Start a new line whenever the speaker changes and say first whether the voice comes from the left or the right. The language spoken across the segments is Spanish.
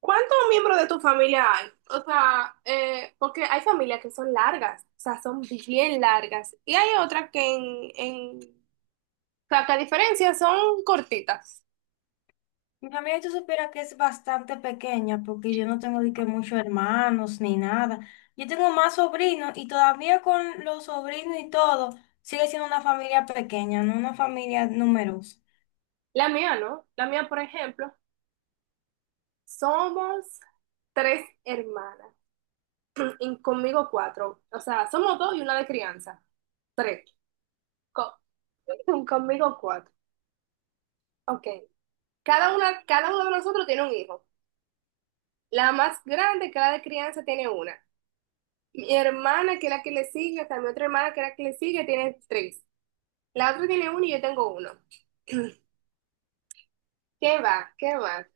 right: ¿Cuántos miembros de tu familia hay? O sea, porque hay familias que son largas, o sea, son bien largas. Y hay otras que o sea, que a diferencia son cortitas.
left: Mi familia, tú supieras que es bastante pequeña porque yo no tengo de que muchos hermanos ni nada. Yo tengo más sobrinos y todavía con los sobrinos y todo, sigue siendo una familia pequeña, no una familia numerosa.
right: La mía, ¿no? La mía, por ejemplo, somos tres hermanas. Y conmigo cuatro. O sea, somos dos y una de crianza. Tres. Co- Conmigo cuatro. Ok. Cada una, cada uno de nosotros tiene un hijo. La más grande, cada de crianza tiene una. Mi hermana, que es la que le sigue, también otra hermana que es la que le sigue, tiene tres. La otra tiene uno y yo tengo uno. ¿Qué va? ¿Qué va?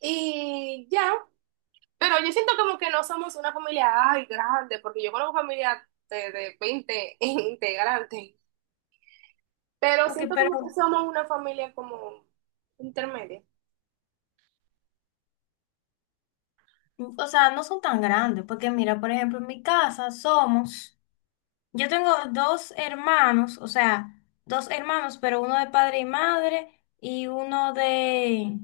right: Y ya, pero yo siento como que no somos una familia, ay, grande, porque yo conozco familia de 20 integrantes, pero
left: Ok,
right: siento como que
left: pero,
right: somos una familia como intermedia.
left: o sea, no son tan grandes porque mira, por ejemplo, en mi casa somos, yo tengo dos hermanos, o sea, dos hermanos, pero uno de padre y madre y uno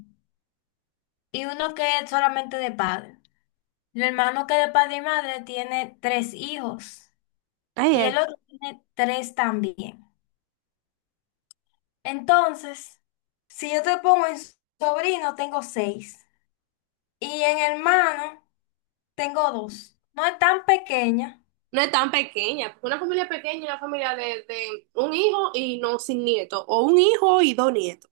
left: y uno que es solamente de padre. El hermano que de padre y madre tiene tres hijos
right: Ay,
left: y el
right: ay.
left: otro tiene tres también. Entonces, si yo te pongo en sobrino, tengo seis y en hermano tengo dos. No es tan pequeña,
right: No es tan pequeña, porque una familia pequeña es una familia de un hijo y no sin nieto, o un hijo y dos nietos.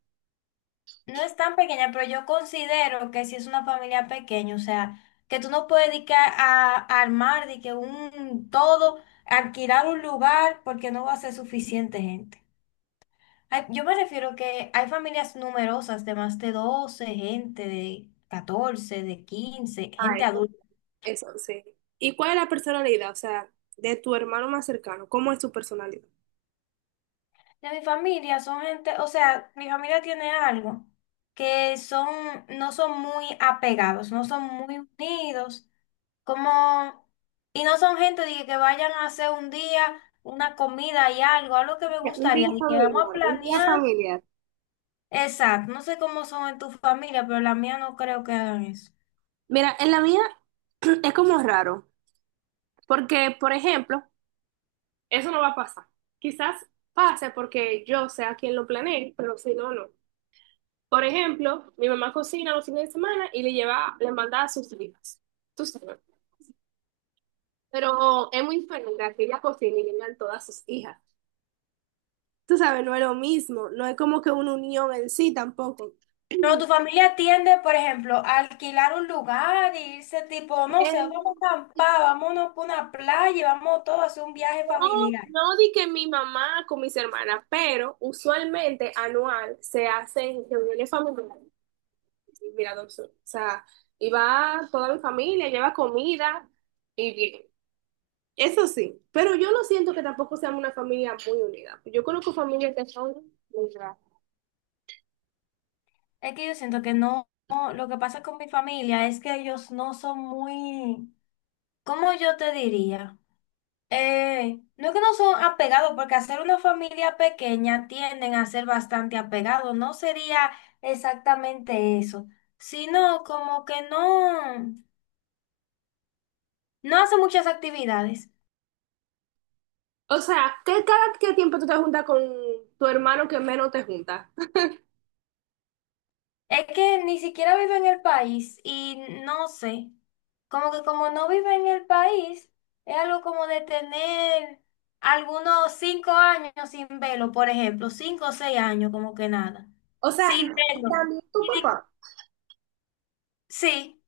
left: no es tan pequeña, pero yo considero que si es una familia pequeña, o sea, que tú no puedes dedicar a armar de que un todo, alquilar un lugar porque no va a ser suficiente gente. Ay, yo me refiero que hay familias numerosas de más de 12 gente, de catorce, de 15 gente adulta.
right: Eso, sí. ¿Y cuál es la personalidad? O sea, de tu hermano más cercano, ¿cómo es su personalidad?
left: De mi familia son gente, o sea, mi familia tiene algo que son, no son muy apegados, no son muy unidos, como, y no son gente de que vayan a hacer un día una comida y algo, algo que me
right: Un día
left: gustaría, de que vamos a
right: familiar, un día
left: planear.
right: familiar.
left: Exacto, no sé cómo son en tu familia, pero la mía no creo que hagan eso.
right: Mira, en la mía es como raro, porque, por ejemplo, eso no va a pasar. Quizás pase porque yo sea quien lo planeé, pero si no, no. Por ejemplo, mi mamá cocina los fines de semana y le lleva, le manda a sus hijas. Tú sabes. Pero es muy diferente a que ella cocine y le mandan todas sus hijas. Tú sabes, no es lo mismo, no es como que una unión en sí tampoco.
left: Pero tu familia tiende, por ejemplo, a alquilar un lugar y irse tipo, no sé,
right: Eh,
left: vamos a acampar, vámonos por una playa, y vamos todos a hacer un viaje
right: no,
left: familiar.
right: no di que mi mamá con mis hermanas, pero usualmente anual se hacen reuniones familiares. Y mira, o sea, iba toda mi familia, lleva comida y bien. Eso sí, pero yo no siento que tampoco seamos una familia muy unida. Yo conozco familias que son muy raras.
left: Es que yo siento que no, lo que pasa con mi familia es que ellos no son muy, ¿cómo yo te diría? No es que no son apegados, porque hacer una familia pequeña tienden a ser bastante apegados, no sería exactamente eso, sino como que no, no hace muchas actividades.
right: O sea, ¿qué cada qué tiempo tú te juntas con tu hermano que menos te juntas?
left: Es que ni siquiera vive en el país y no sé, como que como no vive en el país, es algo como de tener algunos cinco años sin verlo, por ejemplo, cinco o seis años, como que nada,
right: O sea, y
left: sin verlo.
right: también tu
left: Y
right: papá.
left: sí.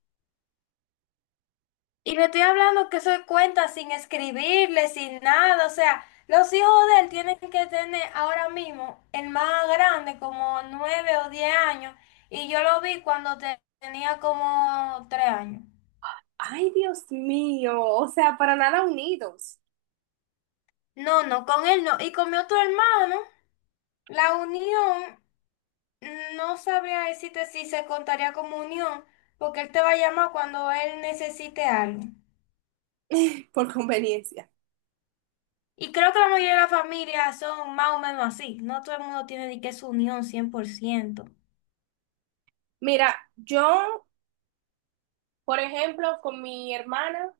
left: Y le estoy hablando que soy cuenta sin escribirle, sin nada. O sea, los hijos de él tienen que tener ahora mismo el más grande, como nueve o diez años. Y yo lo vi cuando tenía como tres años.
right: Ay, Dios mío, o sea, para nada unidos.
left: No, no, con él no. Y con mi otro hermano, la unión, no sabría decirte si se contaría como unión, porque él te va a llamar cuando él necesite algo.
right: Por conveniencia.
left: Y creo que la mayoría de las familias son más o menos así. No todo el mundo tiene ni que su unión 100%.
right: Mira, yo, por ejemplo, con mi hermana,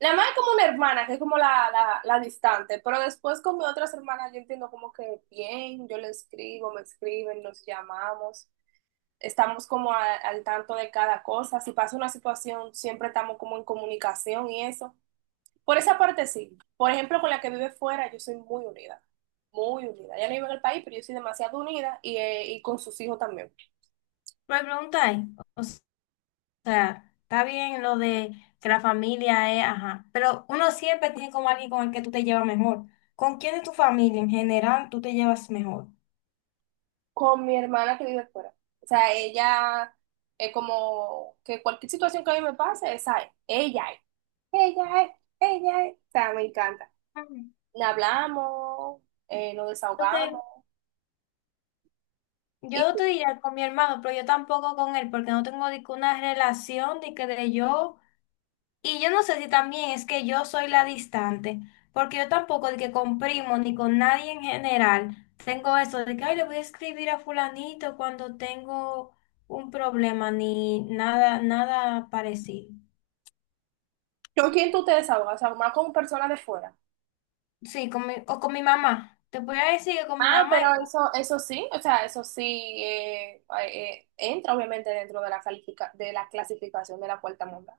right: la más como una hermana, que es como la distante, pero después con mis otras hermanas yo entiendo como que bien, yo le escribo, me escriben, nos llamamos, estamos como al tanto de cada cosa, si pasa una situación, siempre estamos como en comunicación y eso. Por esa parte sí. Por ejemplo, con la que vive fuera, yo soy muy unida, muy unida. Ella no vive en el país, pero yo soy demasiado unida y con sus hijos también.
left: Pero me preguntáis, o sea, está bien lo de que la familia es, ajá, pero uno siempre tiene como alguien con el que tú te llevas mejor. ¿Con quién de tu familia en general tú te llevas mejor?
right: Con mi hermana que vive fuera. O sea, ella es como que cualquier situación que a mí me pase, esa es, ella es, ella es, ella es. O sea, me encanta.
left: Ujú.
right: Hablamos, nos
left: Ok,
right: desahogamos. ¿Y
left: yo
right: tú?
left: te diría con mi hermano, pero yo tampoco con él, porque no tengo ni que una relación de que de yo. Y yo no sé si también es que yo soy la distante, porque yo tampoco de que con primo ni con nadie en general tengo eso de que ay, le voy a escribir a fulanito cuando tengo un problema ni nada, nada parecido.
right: ¿Con quién tú te desahogas? O sea, más con personas de fuera.
left: Sí, con mi, o con mi mamá. Te voy a decir que con mi
right: Ah,
left: mamá,
right: pero eso sí, o sea, eso sí entra obviamente dentro de la de la clasificación de la puerta mondada.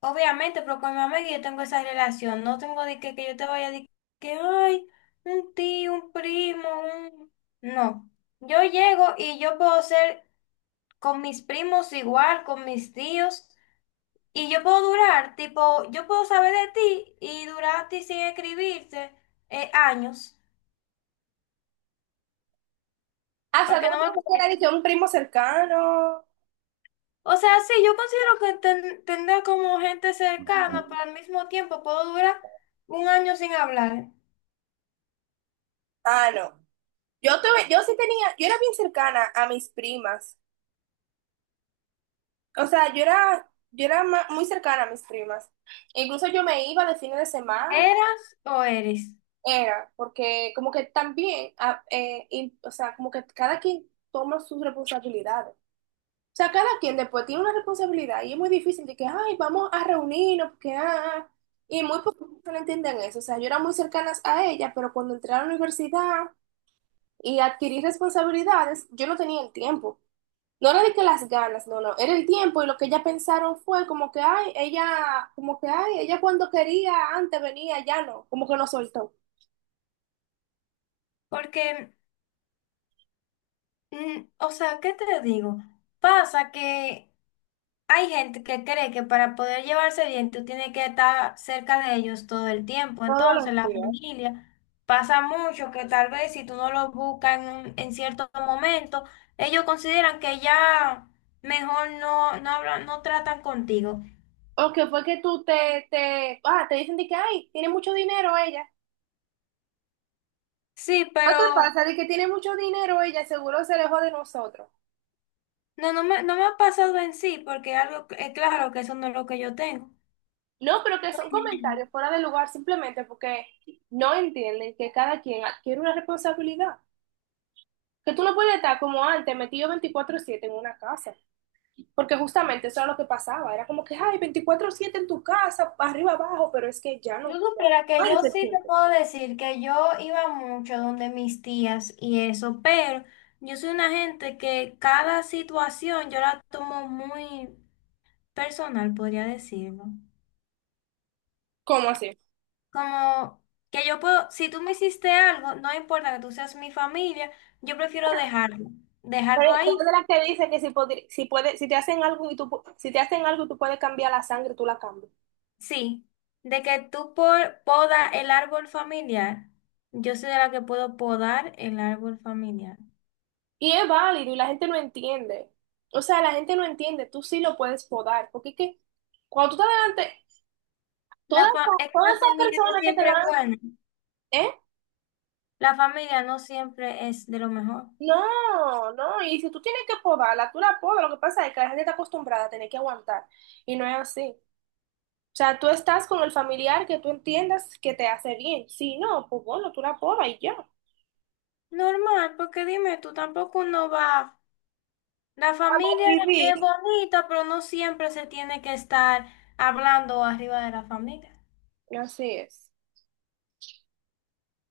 left: obviamente, pero con mi mamá es que yo tengo esa relación. No tengo de que yo te vaya a decir que ay, un tío, un primo, un... No. Yo llego y yo puedo ser con mis primos igual, con mis tíos, y yo puedo durar, tipo, yo puedo saber de ti y durar a ti sin escribirte años,
right: Ah, o sea, tú
left: porque
right: no
left: no me
right: tienes que ir a decir,
left: parece.
right: un primo cercano.
left: O sea, sí, yo considero que tendré como gente cercana, pero al mismo tiempo puedo durar un año sin hablar.
right: Ah, no. Yo, tuve, yo sí tenía, yo era bien cercana a mis primas. O sea, yo era muy cercana a mis primas. Incluso yo me iba de fines de semana,
left: ¿Eras o eres?
right: era, porque como que también, o sea, como que cada quien toma sus responsabilidades. O sea, cada quien después tiene una responsabilidad y es muy difícil de que, ay, vamos a reunirnos, porque, ah, ah". Y muy pocos no entienden eso. O sea, yo era muy cercana a ella, pero cuando entré a la universidad y adquirí responsabilidades, yo no tenía el tiempo. No era de que las ganas, no, no, era el tiempo y lo que ella pensaron fue como que, ay, ella, como que, ay, ella cuando quería antes venía, ya no, como que no soltó.
left: Porque, o sea, ¿qué te digo? Pasa que hay gente que cree que para poder llevarse bien tú tienes que estar cerca de ellos todo el tiempo.
right: Todos
left: Entonces,
right: los
left: la
right: días.
left: familia pasa mucho que tal vez si tú no los buscas en, en cierto momento, ellos consideran que ya mejor no, no hablan, no tratan contigo.
right: O que fue que tú te dicen de que, ay, tiene mucho dinero ella.
left: Sí,
right: ¿No te
left: pero
right: pasa de que tiene mucho dinero ella? Seguro se alejó de nosotros.
left: no me ha pasado en sí, porque algo, es claro que eso no es lo que yo tengo.
right: No, pero que son comentarios fuera de lugar simplemente porque no entienden que cada quien adquiere una responsabilidad. Que tú no puedes estar como antes, metido 24/7 en una casa. Porque justamente eso era lo que pasaba, era como que, ay, 24/7 en tu casa, arriba, abajo, pero es que ya
left: Si
right: no,
left: tú
right: ya no
left: supieras que
right: hay
left: yo
right: ese
left: sí te
right: tiempo.
left: puedo decir que yo iba mucho donde mis tías y eso, pero yo soy una gente que cada situación yo la tomo muy personal, podría decirlo.
right: ¿Cómo así?
left: Como que yo puedo, si tú me hiciste algo, no importa que tú seas mi familia, yo prefiero
right: Pero
left: dejarlo
right: tú eres
left: ahí.
right: de las que dice que si, podri- si, puede, si te hacen algo y tú, pu- si te hacen algo y tú puedes cambiar la sangre, tú la cambias.
left: Sí, de que tú por, poda el árbol familiar, yo soy de la que puedo podar el árbol familiar.
right: Y es válido y la gente no entiende. O sea, la gente no entiende, tú sí lo puedes podar, porque es que cuando tú estás delante,
left: Es que
right: todas
left: la
right: esas
left: familia no
right: personas que te
left: siempre es
right: dan,
left: buena.
right: ¿eh?
left: La familia no siempre es de lo mejor.
right: No, no, y si tú tienes que podarla, tú la podas, lo que pasa es que la gente está acostumbrada a tener que aguantar, y no es así. O sea, tú estás con el familiar que tú entiendas que te hace bien. Si no, pues bueno, tú la podas y ya.
left: Normal, porque dime, tú tampoco no vas. La familia
right: Vivir.
left: es bonita, pero no siempre se tiene que estar hablando arriba de la familia.
right: Así es.